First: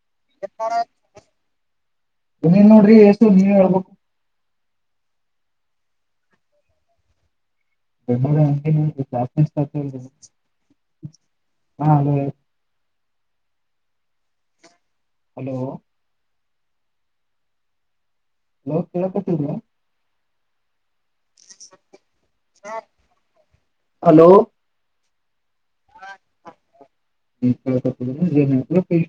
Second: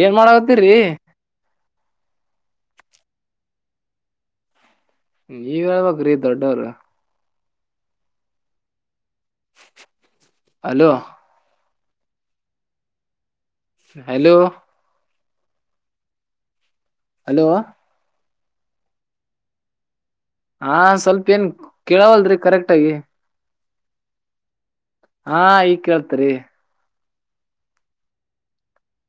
ಏನ್ ಮಾಡಕತ್ತೀರರಿ ಎಸು ನೀವ್ ಹೇಳ್ಬೇಕು ನೀವ್ ಹೇಳ್ಬ್ರೀ ದೊಡ್ಡವ್ರ ಬೆ ಕ್ಷಮಿಸಿ ಹಲೋ ಹಾ ಹ ಹಲೋ ಹಲೋ ಹಲೋ ಲ ಕೇಳಪಟ್ಟವಾ ಹಾ ಸ್ವಲ್ಪ ಏನ್ ಕೇಳವಲ್ರಿ ಕರೆಕ್ಟ ಆಗಿ ಹಲೋ ಹಾ ಈಗ ಕೇಳ್ತರಿ ಹ ಜನ ಪೇಶ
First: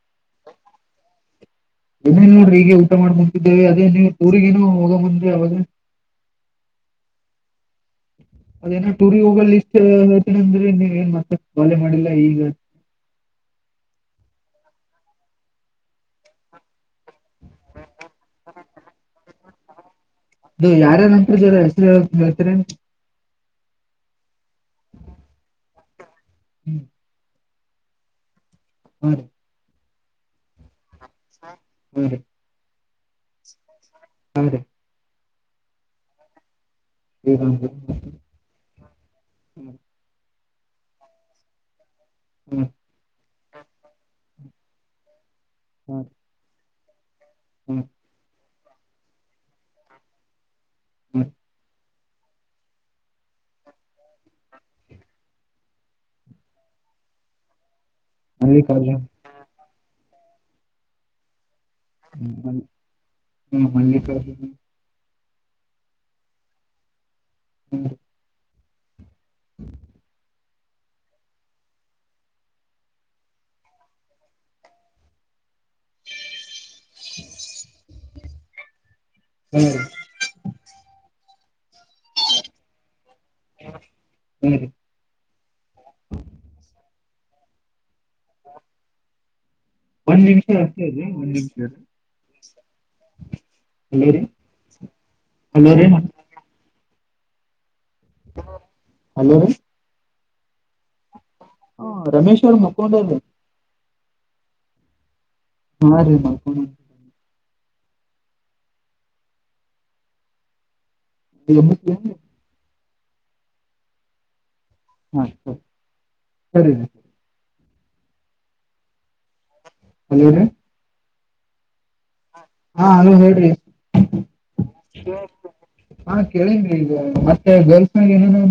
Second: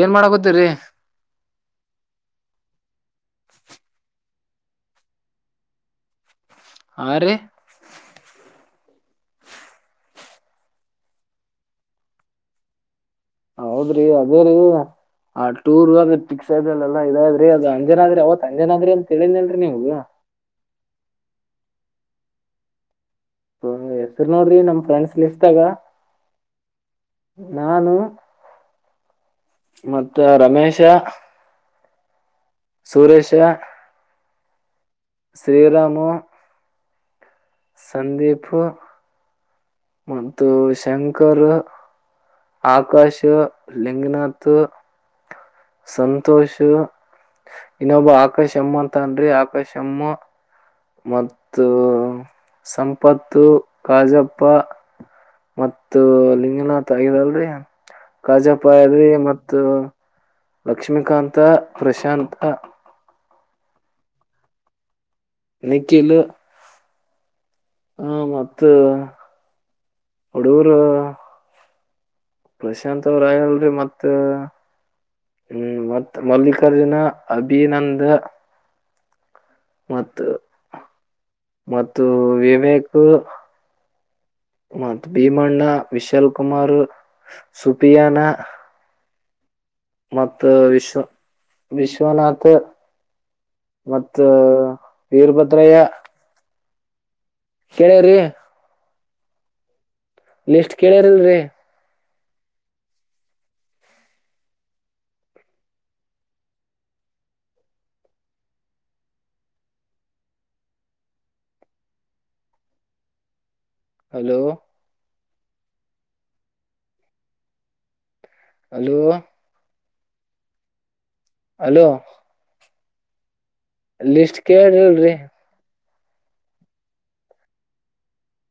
ಏನ್ ಮಾಡಕತ್ತೀರಿ ಜಮೇ ನೋಡ್ರಿ ಈಗ ಊಟ ಮಾಡ್ಕಂತಿದ್ದೇವೆ ಅದೇ ನೀವು ಊಗೇನು ಹೋಗ ಬಂದ್ರಿ ಅವಾಗ ಆ ರೀ ಅದೇನ ಟೂರ್ ಹೋಗಲ್ಲ ಇಷ್ಟ ಹೇಳ್ತೀನ ಅಂದ್ರೆ ನೀವ ಏನ್ ಮತ್ತ ಬಾಲೆ ಮಾಡಿಲ್ಲ ಈಗ ಹೌದ್ರಿ ಅದೇ ರೀ ಆ ಟೂರ್ ಅದ್ರೆ ಪಿಕ್ಸ್ ಅಲ್ಲಾ ಇದ್ರಿ ಅದು ಅಂಜನಾದ್ರಿ ಅವತ್ ಅಂಜನಾದ್ರಿ ಅಂತ ಹೇಳಿದಿಲ್ರರಿ ನೀವು ಇದು ಯಾರ ನಂತ ಜ ಹೆಸರು ಹೇತರಿ ಹ ಹೆಸ್ರು ನೋಡ್ರಿ ನಮ್ ಫ್ರೆಂಡ್ಸ್ ಲ ಇಷ್ಟ ಆಗ ಹ್ಮ್ ನಾನು ಹುಂ ರಿ ಮತ್ತ ರಮೇಶ ಹ್ಮ್ ಹ್ಮ್ ಸುರೇಶ ತಂನ್ರೀ ಶ್ರೀರಾಮು ಹ್ಮ್ ಹ್ಮ್ ಹ್ಮ ಸಂದೀಪು ಹ್ಮ ಮತ್ತು ಶಂಕರ್ ಹ್ಮ್ ಆಕಾಶ್ ಲಿಂಗನಾಥ ಸಂತೋಷು ಹ್ಮ್ ಹ್ಮ್ ಇನ್ನೊಬ್ಬ ಆಕಾಶ್ ಎಮ್ ಅಂತ ಅನ್ರಿ ಆಕಾಶ್ ಎಮ್ ಮತ್ತು ಸಂಪತ್ತು ಕಾಜಪ್ಪ ಮತ್ತು ಲಿಂಗನಾಥಗಿರಲ್ರರಿ ಕಾಜಾಪ್ಪಾಯ ಮಲ್ಲಿಕಾರ್ಜುನ್ ಅದರಿ ಮತ್ತು ಲಕ್ಷ್ಮೀಕಾಂತ ಹ್ಮ್ ಪ್ರಶಾಂತ ಮಲ್ ಹ್ಮ್ ಮಲ್ಲಿಕಾರ್ಜುನ್ ನಿಖಿಲು ಹ್ಮ್ ಹಾ ಮತ್ ಹುಡುಗುರು ಪ್ರಶಾಂತ್ ಅವ್ರಲ್ರಿ ಮತ್ ಹ್ಮ್ ಮತ್ತ್ ಮಲ್ಲಿಕ್ ಕಾರ್ಜುನ ಅಭಿನಂದ ಹ್ಮ್ ಮತ್ತು ಮತ್ತು ವಿವೇಕ್ ಹಾ ರೀ ಮತ್ ಭೀಮಣ್ಣ ವಿಶಾಲ್ ಕುಮಾರ್ ಸುಪಿಯಾನ ಒಂದ್ ಮತ್ ನಿಮಿಷ ಅಷ್ಟೇ ವಿಶ್ವ ರೀ ಒಂದ್ ನಿಮಿಷ ರೀ ವಿಶ್ವನಾಥ ಹಲೋ ರೀ ಮತ್ ಹಲೋ ವೀರಭದ್ರಯ್ಯ ರೀ ಕೇಳೇರಿ ಹಲೋ ಲಿಸ್ಟ್ ಕೇಳಿರಲ್ರರಿ ಹ ರಮೇಶ್ ಅವ್ರು ಮಕೊಂಡವ್ರಿ [unintelligible] [inaudible] ಹಲೋ ಸರಿ ರಿ ಹಲೋ ಹಲೋ ರಿ ಹಲೋ ಹಾ ಹಲೋ ಹೇಳ್ರಿ ಲಿಸ್ಟ್ ಕೇಳ್ರಿಲ್ರರಿ ಹಾ ಕೇಳಿನ್ರಿ ಈಗ ಮತ್ತೆ ಗರ್ಲ್ಸ್ನಾಗ ಏನು [unintelligible]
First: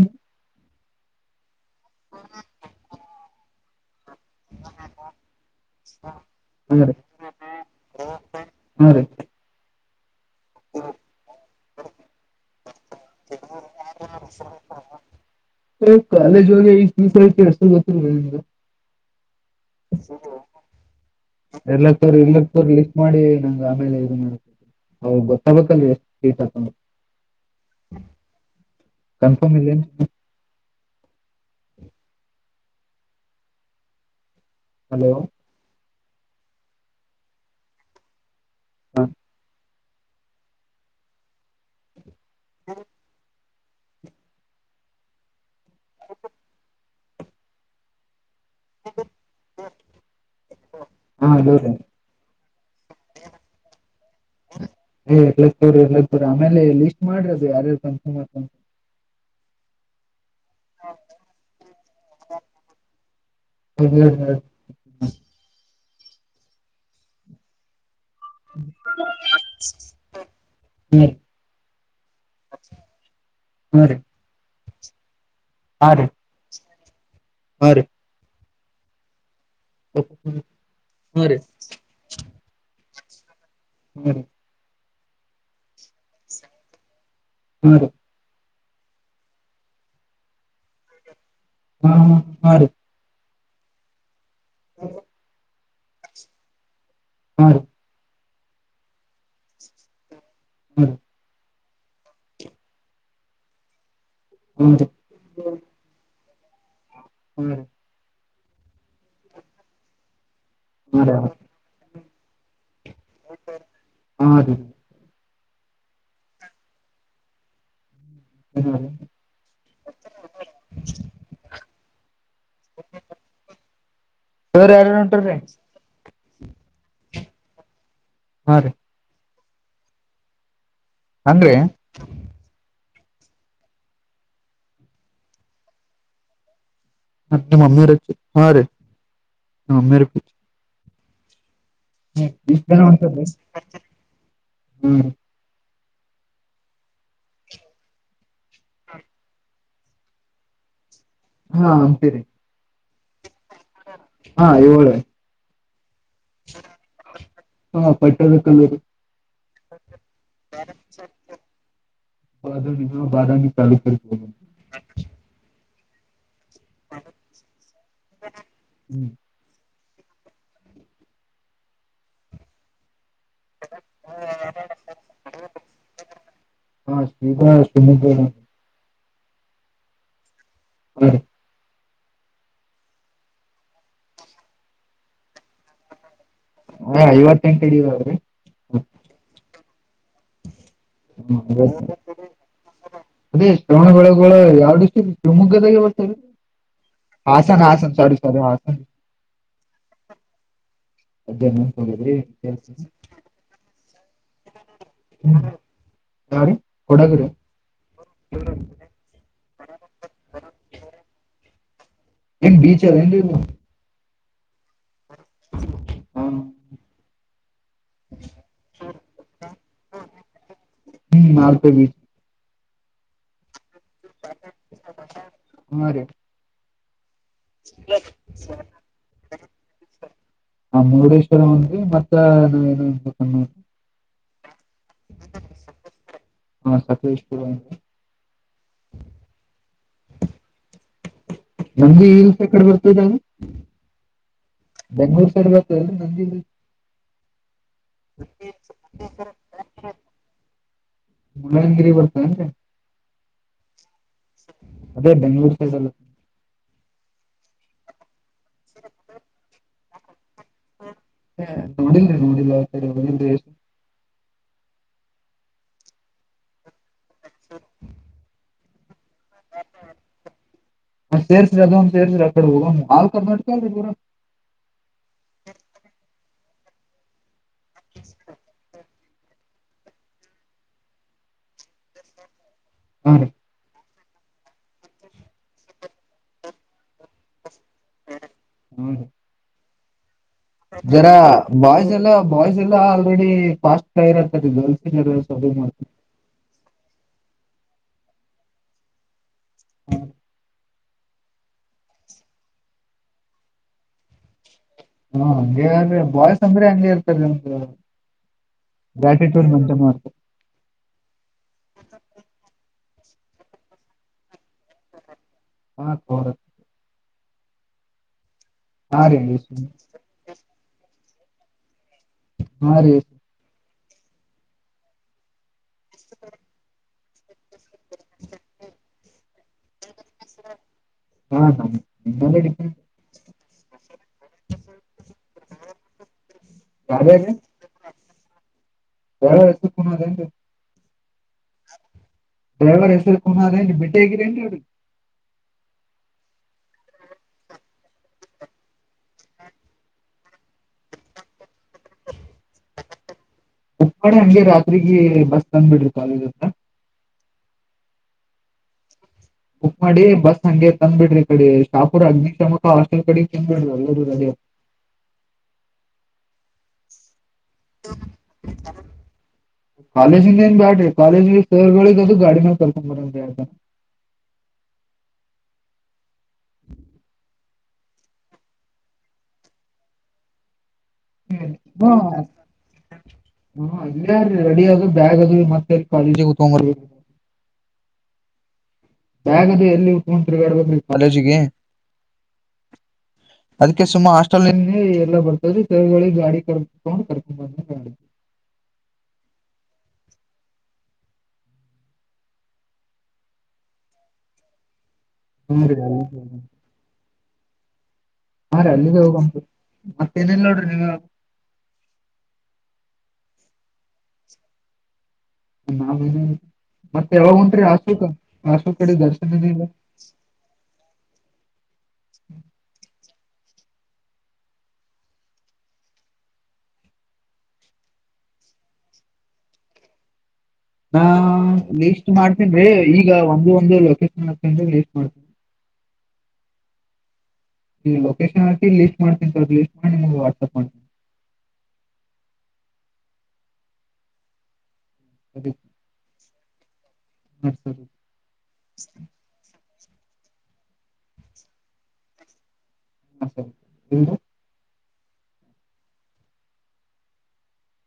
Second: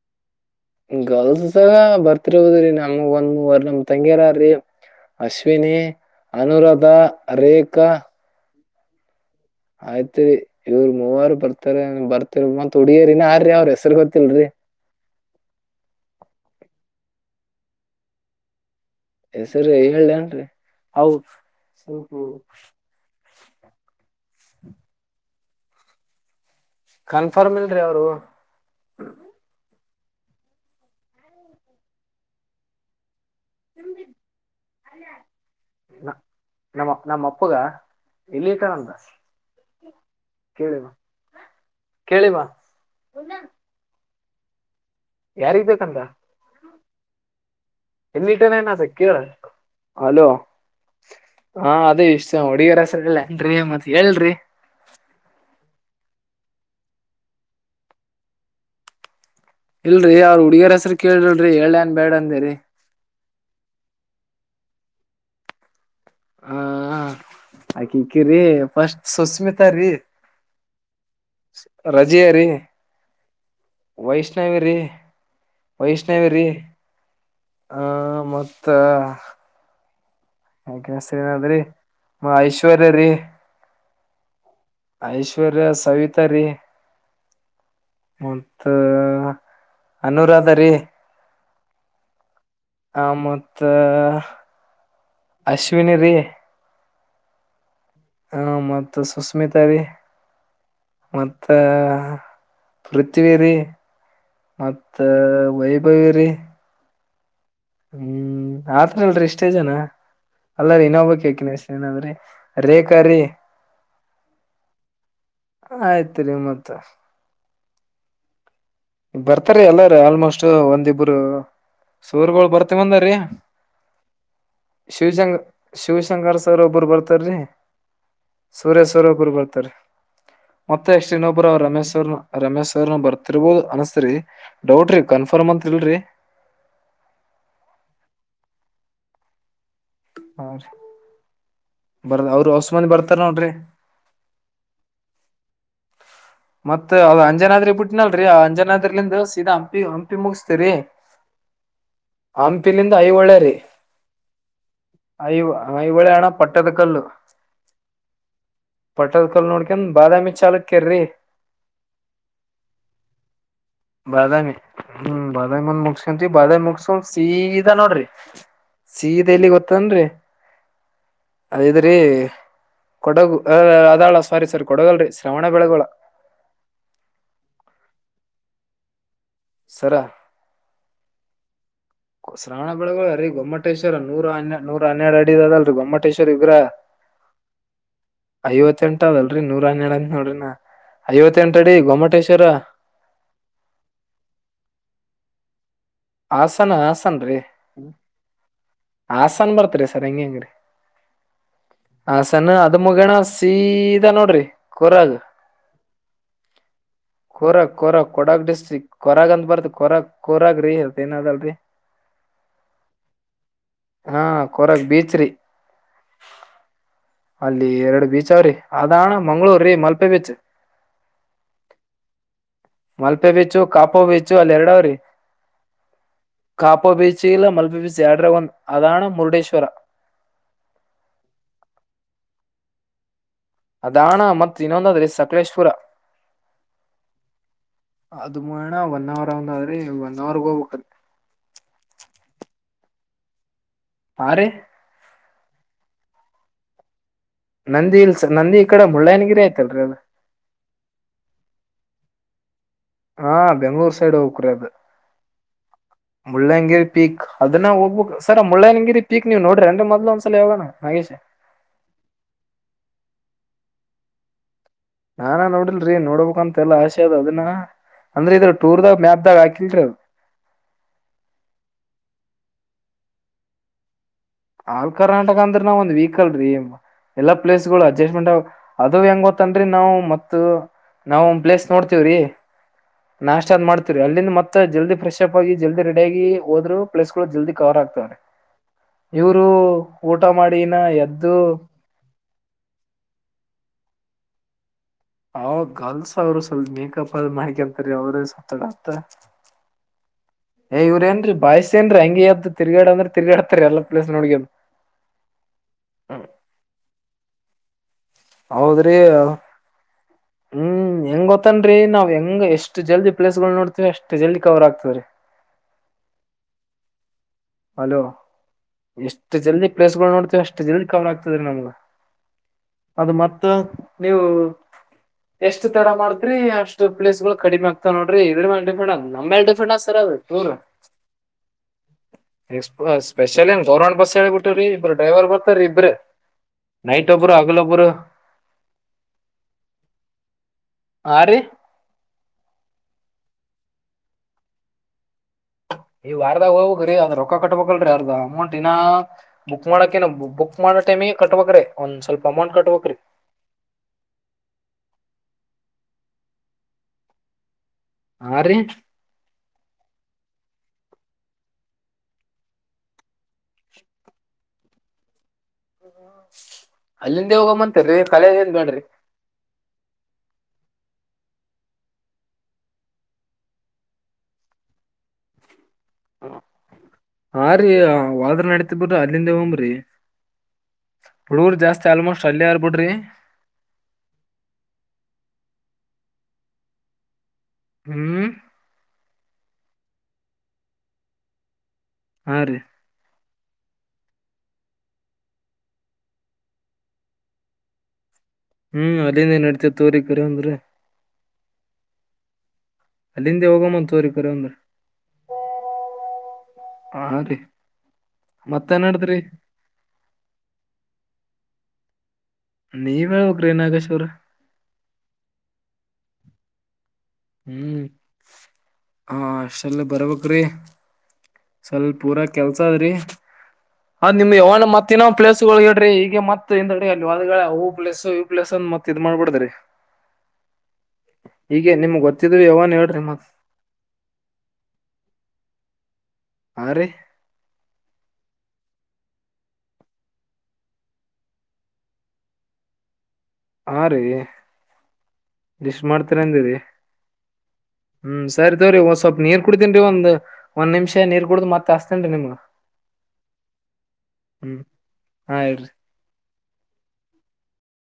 ಗರ್ಲ್ಸ್ ಸಾಗ ಬರ್ತಿರ್ಬೋದ್ರೀ ನಮಗ ಒಂದ್ ಮೂವರ್ [unintelligible] ತಂಗಿರಾರಿ ಅಶ್ವಿನಿ ಅನುರಾಧ ರೇಖಾ ಹುಂ ರೀ ಆಯಿತಿವಿ ಇವರು ಮೂವಾರ್ ಬರ್ತಾರ ಬರ್ತಿರ್ ಮತ್ ರಿ ಇನ್ಯಾರ್ರಿ ಅವ್ರ ಹೆಸರು ಗೊತ್ತಲ್ರಿ [unintelligible] ಹೆಸರಿ ಹೇಳ ಹೇಳಲ್ರಿ ಎಲ್ಲಕ್ಕೋ ಎಲ್ಲಕ್ಕ ತೋರ ಲಿಸ್ಟ್ ಮಾಡಿ ನಂಗ ಆಮೇಲೆ ಇದ್ ಮಾಡು ಅವಾಗ್ ತಕೋತಿನಿ ಎಷ್ಟ್ ಸೀಟ್ ಆಯ್ತಾತ್ ಕನ್ಫರ್ಮ್ ಇಲ್ ಕನ್ಫರ್ಮ್ ಇಲ್ಲೆ ಹ ಹಲೋ ನ ನಮ್ಮ ನಮ್ಮ ಅಪ್ಪಗ ವಿಲೇಕಾನಂದ ದಾಸ್ ಕೇಳಿಿವ ಕೇಳಿಿವ ಯಾರ್ದಂತ ಎಲ್ಲಿಟ್ಟನೆ ಸೆ ಕ ಹಲೋ ಹಾ ಹಲೋ ಹ ರೀ ಅದೇ ಹೊಡಗರ ಹಸರಲ್ಲ ಮತ್ತೆ ಏ್ ಎ ತ ತ ಆಮೇಲೆ ಲಿಸ್ಟ್ ಮಾಡರದು ಯಾರ ಇಲ್ರರಿ ಅವ್ರ ಹುಡ್ಗಿಯರ ಹೆಸರು ಕೇಳಿಲ್ರರಿ ಹೇಳ ನ್ ಬೇಡ ಅಂದಿರಿ ಹ್ಮ ಹ್ಮ್ ಹ್ಮ್ ಹಾ ಆಾಕಕ್ಕಿ್ರರಿ ಫಸ್ಟ್ ಸುಸ್ಮಿತ್ರೀ ಹ್ಮ ರಜಿಯರಿ ಹಾ ರೀ ವೈಷ್ಣವೇರಿ ಹಾ ರೀ ವೈಷ್ಣವಿರ ಹಾ ರೀ ಹ್ಮ ಮತ್ತ ಯ ಹಾ ರೀ ಅದ್ರ ಮಹಶ್ವರರಿೀ ಹ್ಮ ಐಶ್ವರ್ಯ ಸವಿತ ರೀ ಹ್ಮ ರ ಮತ್ತ ಅನುರಾಧ ರೀ ಹ್ಮ ಆ ಮತ್ತೆ ಹೌ ಅಶ್ವಿಿನಿ ರೇ ಹ್ಮ ಹ್ಮ ಮತ್ತ ಸುಸ್ಮಿತಾೀ ಹಾ ರೀ ಮತ್ ಆ ಪೃಥ್ಿವೀರಿ ಹಾ ರೀ ಮತ್ತ ವೈಭವಿ ರೀ ಹ್ಮ ರೀ ಆತ ಅಲ್ರರಿ ಇಷ್ಟೇ ಜನ ಅಲ್ಲರ ಇನ್ನೋಬ್ಬಕ್ ಹಾಕಿನಷ್ಟ ಏನಾದ್ರಿ ರೇಖಾ ರೀ ಹಾ ರೀ ಆಯ್ತ್ರಿೀ ಮತ್ತ ಹಾ ರೀ ಬರ್ತಾರ ಎಲ್ಲಾರ ಆಲ್ಮೋಸ್ಟ್ ಒಂದಿಬ್ರು ಸೂರ್ಗಳು ಬರ್ತಿೀ ಬಂದ್ರೀ ಸರ್ ಯಾರ ಶಿವಜಂಗ ಹೊಂಟ್ರಿ ಶಿವ ಶಂಕರ್ ಸರ್ ಒಬ್ಬರು ಬರ್ತಾರಿ ಹಾ ರೀ ಸುರೇಶ್ ಸರ್ ಒಬರು ಬರ್ತಾರೀ ಮತ್ತೆ ಎಷ್ಟ್ ಇನ್ನೊಬ್ಬರು ಹಂಗ್ರೀ ರಮೇಶ್ ಅವರ್ ರಮೇಶ್ ಅವರ್ ಬರ್ತಿರ್ಬೋದು ಅನ್ಸ್ತರಿ ಡೌಟ್್ರೀ ಕನ್ಫರ್ಮ್ ಅಂತ ಇಲ್ರರಿ ಮಮ್ಮಿರೆ ಹಾಂ ರೇ ಮಮ್ಮಿ ಹೌ ಬರ ಅವರು ಇಷ್ಟ್ ಜನ ಅವಸಮಾನಿ ಬರ್ತಾರ ಹೊಂಟಾರಿ ನೋಡ್ರಿ ಹ್ಮ್ ಮತ್ ಅದ್ ಅಂಜನಾದ್ರಿ ಬಿಟ್ಟನಲ್ರರಿ ಆ ಅಂಜನಾದ್ರಲಂದು ಸೀದಾ ಹಂಪಿ ಹಂಪಿ ಮುಗಸ್ತರಿ ಹಾ ಸರಿ ಐ ಒಳ್ಳರಿ ಹಾ ಇವ ನಾ ಇವಳ ಆಣ ಪಟ್ಟದ ಕಲ್ಲು ಹಾ ಪಟ್ಟದಕಲ್ಲೂರು ಪಟ್ಟದ ಕಲ್ ನೋಡ್ಕನ್ ಬಾದಾಮಿ ಚಾಲುಕ್ಕರಿ ಬಾಮ ಬಾರಾಮಾಮ ಬಾದಾಮಿ ಹ್ಮ್ ಬಾದಾಮಿ ಮಂದ ಮುಖ ಬದ ಮುಗಸ ಸೀದಾ ನೋಡ್ರಿ ಹ್ಮ್ ಸೀದ ಇಲ್ಲಿ ಗೊತ್ತ ತನ್ರಿ ಅದದ್ರೀ ಕೊಡಗು ಅ ಅದಾಳ ಸಾರಿ ಸಾರಿ ಕೊಡಗಲ್ರರಿ ಶ್ರವಣ ಬೆಳಗೋಳ ತನ್ನ ಸರಾ ಹ್ಮ ಶ್ರಾವಣ ಬೆಳಗಳ ರೀ ಗೊಮ್ಮಟೇಶ್ವರ ನೂ ನೂರ ಹನ್ನೆರಡು ಅಡಿದೀ ಗೊಮ್ಮಟ್ಟ ಟೇಶ್ವರಿ ಇಗ್ರ ಹ ಐವತ್ತೆಂಟ ಅಡಿದಾವ್ರಿ ಐವತ್ತು ಎಂಟ ಅದಲ್ರರಿ ನೂರ ಹನ್ನೆಳ ಅಂತ ನೋಡ್ರಿ ನ ಹ್ಮ ಅದೇ ಶ್ರಾವಣ ಬೆಳಗೋಳ ಯಾವ್ದಷ್ಟು ತಮಗ್ಗದವತರಿ ಹಾಸನ ಹಾಸನ್ ರೀ ಹಾಸನ ಹಾಸನ್ ಸರಿ ಸರಿ ಹಾಸ ಹಾಸನ್ ಬರ್ತರಿ ಸರ್ ಹೆಂಗೆ ಹೆಂಗ್ರ ಹೋಗದ್ರಿ ಹಸನ್ ಅದು ಮುಗೇನ ಸೀ ಇದ ನೋಡ್ರಿ ಕೊರಾಗ ಕಡ ಕೊರ ಕೊರ ಕೊಡಾಗ ಡಿಸ್ಟ್ರಿಕ್ ಕೊರಗ ಅಂತ ಬರ್ತ್ ಕೊರ ಕರಾಗ ರೀ ಇ ಏನ ಅದಲ್ರರಿ ಎನು ಬೀಚ ಏನು ಹಾ ಕೊರಕ್ ಬೀಚ್್ರೀ ಹ್ಮ್ ಅಲ್ಲಿ ಎರಡು ಬೀಚ್ ಅವ್ರಿ ಅದಣ ಮಂಗ್ಗಳೂರ್್ರೀ ಮಲ್ಪೆ ಬೀಚ್ ಹ್ಮ ನಲ್ತ ಬೀ ಮಲ್ಪೆ ಬೀಚು ಕಾಪು ಬೀಚು ಅಲ್ಲಿ ಎರಡಾವ್ರಿ ಹಾ ರೀ ಕಾಪು ಬೀಚ್ ಚಲ ಮಲ್ಬಿಬಿಸಿ ಎಡ್ರ ಒಂದು ಅದಾನ ಮುರುಡೇಶ್ವರ ಹ ಹ ಅದಾಣ ಮ ಇನ್ನೊಂದಾದ್ರೆ ಸಕಲೇಶ್ಪುರ ಹಾ ಸಕಲೇಶ್ಪುರ ಅದ ಮಣ ಒನ್ ಅವರ್ ಅವದ್ರಿ ಒನ್ ಅವರ್ ಹೋಗ್ಬೇಕ ನಮ್ದಿ ಇಲ್ಸ ಕಡೆ ಬ ಹ್ಮ ಹಾ ರೀ ಸರಿಲ್ಲ ನಂದಿ ನಂದಿ ಇಲ್ಸ ನಂದಿ ಈ ಕಡೆ ಮುಳ್ಳಯನಗಿರಿ ಆಯ್ತಲ್ರಿ ಅದು ಹ ಹಾ ಬೆಂಗ್ಳೂರ್ ಸೈಡ್ ಹೋಗಕ್ರೆ ಅದು ಅದೇ ಬೆಂಗ್ಳೂರ್ ಸೈಡ್ ಅಲ್ಲ ಮುಳ್ಳಂಗಿರಿ ಪೀಕ್ ಅದನ್ನ ಹೋಗ ಹ ಸ ಮುಳ್ಳ್ಯನಗಿರಿ ಪಕ್ ನೀವು ನೋರರಿ ಅ್ರ ಮದ್ ಒ ಹ ಹ ನೋಡಿಲ್ರಿ ನೋಡಿಲ್ ನೋಡಿಲ್ರಿ ನಾಾನ ನೋಡಿಲ್ರರಿ ನೋಡ್ಬೇಕಂತ ಎಲ್ಲಾ ಆಸೆ ಅದ ಅದನ್ನ ಅಂದ್ರೆ ಇದ್ರ ಟೂರ್ದ ಮ್ಯಾ ತೇರ್ಸ್ರಿ ಅದ ಒಂದು ತೇರ್ಸ್ರಿ ಅ ಕಡೆ ಹೋಗೋ ಹಾಲ್ ಕರ್ಮಡ್ತ ರೀ ಪೂರ ಆಾಲ್ ಕರ್ನಾಟಕ ಅಂದ್ರ ನಾವ್ ಒಂದ್ ವೀಕಲ್ರರಿ ಎಲ್ಲಾ ಪ್ಲೇಸ್ಗಳು ಅಡ್ಜಸ್ಟ್ಮೆಂಟ್ ಅದು ಹೆಂಗ ಗತ್ತನ್ರಿ ನಾವ್ ಮತ್ ನಾವವು ಒಂದ್ ಪ್ಲೇಸ್ ನೋಡ್ತೇವ್ರಿ ಹಾ ರೀ ನಾಶಟ್ ಅ್ ಮಾಡ್ತತಿರಿ ಅಲ್ಲಿಂದ ಮತ್ತೆ ಜಲ್ದಿ ಫ್ರೆಸಪ್ ಆಗಿ ಜಲ್ದಿ ರೆಡಿ ಆಗ ಹೋದ್ರು ಪ್ಲಸ್ಗಳು ಜಲ್ದಿ ಕರ ಆಗ್ತವ್ರೆ ಹ್ಮ್ ಇವರು ಜರ ಬಾಯ್ಸ್ ಎಲ್ಲ ಬಾಯ್ಸ್ ಎಲ್ಲ ಆಲ್ರೆಡಿ ಫಾಸ್ಟ್ ಇರತ್ತದೆ ಗರ್ಲ್ಸ್ ಜರ ಹ ಸಪೋರ್ಟ್ ಮಾಡ್ತಾರ ಗರ್ಲ್ಸ್ ಅವ್ರರು ಸ್ವಲ್ಪ ಮೇಕಪ್ ಆದ ಮಾಹಕ ಅಂತರಿೀ ಅವ್ರ ಸತ್ತಡ ಅತ್ತ ಏ ಇವ್ ಏನ್ೀ ಬಾಯ್ ಏನ್ ಹಂಗ ಯದ್ದ ತಿರ್ಗಾ ಅಂದ್ರ ತಿಗಾಡತರಿ ಎಲ್ಲ ಪ್ಲೇಸ್ ನೋಡಗ ಹ್ಮ ಹಂಗಗೆ್ರ ಬಾಯ್ಸ್ ಅಂದ್ರೆ ಹಂಗೆ ಇರ್ತಾರ ಒಮ್ದ್ ಹೌದ್ರಿ ಹ್ಮ್ ಹೆಂಗ್ ಗೊತ್ತನ್ರಿ ನಾವ್ ಹೆಂಗ ಎಷ್ಟ್ ಎಷ್ಟು ಜಲ್ದಿ ಪ್ಲೇಸ್ ಗಳು ನೋಡ್ತೀ ಅಷ್ಟ ಜಲ್ದ ಕವರ್ ಆಗ್ತದೆಾರೆ ಹಾ ರ ಹಲೋ ಹಾ ರೀ ಎಷ್ಟು ಜಲ್ದಿ ಪ್ಲೇಸ್ಗಳು ನೋಡ್ತವೆ ಎಷ್ಟ ಜಲ್ದಿ ಕವರ್ ಆಗ್ತದ್ರೀ ನಮ್ಗ ಹಾ ರೀ ಅದು ಮತ್ತ ನೀವು ಎಷ್ಟ ತಡ ಮಾಡ್ತ್ರರಿ ಅಷ್ಟು ಪಲೇಸ್ಗಳು ಕಡಿಮೆಗ್ೆ ನೋಡ್ರಿ ಇದ್ರ ಮೇಲೆ ಡಿಫೆಂಟ್ ಅ ನಮ್ಮ ಮೇಲೆ ಡಿಫ್ರೆಂಟ್ ಅ ಸರ್ ಅದು ತೂರ್ ಹಾ ನಮ್ ನಿಮ್ಮಲ್ಲೇ ಡಿಪೆಂಡ್ ಸ್ಪೆಷಲಿ ಏ ಸೋರ್ಂಡ್ ಬಸ್ ಹೇಳೇಿ ಬಿಟ್ಟ್ರ ಇಬ್ರು ಡ್ರೈವರ್ ಬರ್ತಾರರಿ ಇಬ್ರ ನೈಟ್ ಒಬುರ ಅಗಲ ಪುರ ಹಾ ಎಷ್ಟ ಕು ಯಾರಿ ಡ್ರೈವರ ಹೆಸರಿಫೋನ್ ಆರ ಬಿಟೆ ಹಗರಟ ಅವಿಗೆ ಈವ ವಾರದಾಗ ಹೋಗ್ರೀ ಅದ್ ರೊಕ್ಕ ಕಟ್ಬೇಕಲ್ರೀ ಅರ್ದ ಅಮೌಂಟ್ ಇನ್ನ ಬುಕ್ ಮಾಡಕ ಬುಕ್ ಮಾಡ ಟೈಮಿಗೆ ಕಟ್ಬೇಕಕ್ ಒಂದ್ ಸ್ವಲ್ಪ ಅಮೌಂಟ್ ಕಟ್ಬಕ್ರೀ ಉಪ್ಪಳ ಹಂಗೆ ರಾತ್ರಿರಿಗೆ ಬಸ್ ತಂದ್ ಬಿಡ್ರಿ ಕಾಲೇಜ್ ಹತ್ರ ಹಾ ರೀ ಬುಕ್ ಮಾಡಿ ಬಸ್ ಹಂಗೆ ತಂದ್ಬಿಡ್ರಿ ಕಡೆ ಶಾಪುರ ಅಗ್ನಿಶಾಮಕ ಹಾಸ್ಟೆಲ್ ಕಡೆ ತಿದ್ಬಿಡ್ರಿ ಎಲ್ಲ ರ ಅಲ್ಲಿ ಕಾಲಜ ನೀನು ಬ್ಯಾಟೆ ಕಾಲಜ ಸಗಳಿ ತದು ಗಾಡಿ ನ ಕಕ ಬತ ಹಾ ರೀ ಹೋದ್ರ ನಡತ ಬಿರಿ ಅಲ್ಲಿಂದೇ ಹಮ್ರಿ ಹ್ಮ ಹ್ಮ ಹ ಯಾರೀ ರೆಡಿ ಅ ಬ್ಯಾಗ್ ಅದು ಮತ್ತೆ ಕಾಳ ಕುತ್ಬೇಕ ಹ್ಮ್ ಹಾಗಗದ ಎಲ್ಲಿ ಉಖಮಂತ್ರಿಗ ಆಡ್ಬೇಕು ಈ ಕಾಲೇಜಿಗೆ ಹಾ ರೀ ಅದಕ್ಕೆ ಸುಮ್ಮಾ ಹಾಸ್ಟೆಲ್ ಎಲ್ಲಾ ಬರ್ತದ್ರು ಗಾಡಿ ಕರ್ಕೊಂಡು ಕರ್ಕೊಂಡ್ ಬಂದ ಗಾಡಿ ಹ್ಮ್ ಅಲ್ಲಿಂದ ಏನ್ ನಡ್ತೇತ್ ತೋರಿ ಕರ ಅಂದ್ರೆ ಅಲ್ಲಿಂದೆ ಹೋಗಮ್ಮನ್ ತೋರಿ ಕರವಂದ್ರ ಹ್ಮ್ಮ ಹಾ ರಿ ಆರ ಅಲ್ಲ ತ ಮತ್ತೇನಲ್ಲ ನೀವ ಹೋಗ್ರೀ ನಾಗೇಶರ [unintelligible] ಮತ್ತೆ ಯಾವಾಗಂಟ್ರರಿ ಹ್ಮ್ ಅಶೋಕ ಅಶೋ ಕಡೆ ಹಾ ದರ್ಶನನ ಇಲ್ಲ ಸ್ವಲ್ ಪೂರಾ ಕೆಲ್ಸ ಅದ್ರಿ ಹ್ಮ್ ಯಾವಾಗನ ಮತ್ತ ಇನೋ ಪ್ಲೇಸ್ ಗಳುಗ ಇಡ್ರಿ ಈಗ ಮತ್ತತ್ ಪ್ಲಸ್ ಯು ಪ್ಲಸ್ ಮತ್ತತ್ ಇದ್ ಮಾಡ್ಬಿಡ್ದ್ರ ನಾ ಲೀಸ್ಟ್ ಮಾಡ್ತೀನ್ ಯಾವನ್ ಹೇಳ್ರಿ ಈಗ ಮತ್ ಒಂದು ಒಂದು ಲೊಕೇಶನ್ ಹತನ್ ಲೀಸ್ ಮಾಡ್ತನ್ಿ ಆ ರಿ ನೀ ಲೊಕೇಶನ್ ಹಾಕಿ ಲಿಸಸ್ ಮಾಡ್ತೀನಿ ಸರ್ ಲಿಸ್ ಮಾಡಿ ನಿಮಗ ವಾಟ್ಸಪ್ ಮಾಡ್ತೀ ಹಾ ರೀ ಮಾಡ್ತೇನಿ ಎಷ್ಟ ಮಾಡ್ತರ ಅಂದಿರಿ ಹ್ಮ್ ಸರಿ ತವ್ರಿ ಒ ಸ್ವಲ್ಪ್ಪ ನೀರ್ ಕುಡತ [unintelligible] ಒಂದ ಒಂದ್ ನಿಮಷ ನೀರ್ ಕುಡ್ದ್ ಮತ್ತಾಸ್ತೇನ್ ನಿಮ್ಗ ಹ್ಮ್ ಹ ಹಾ ಹೇಳರಿ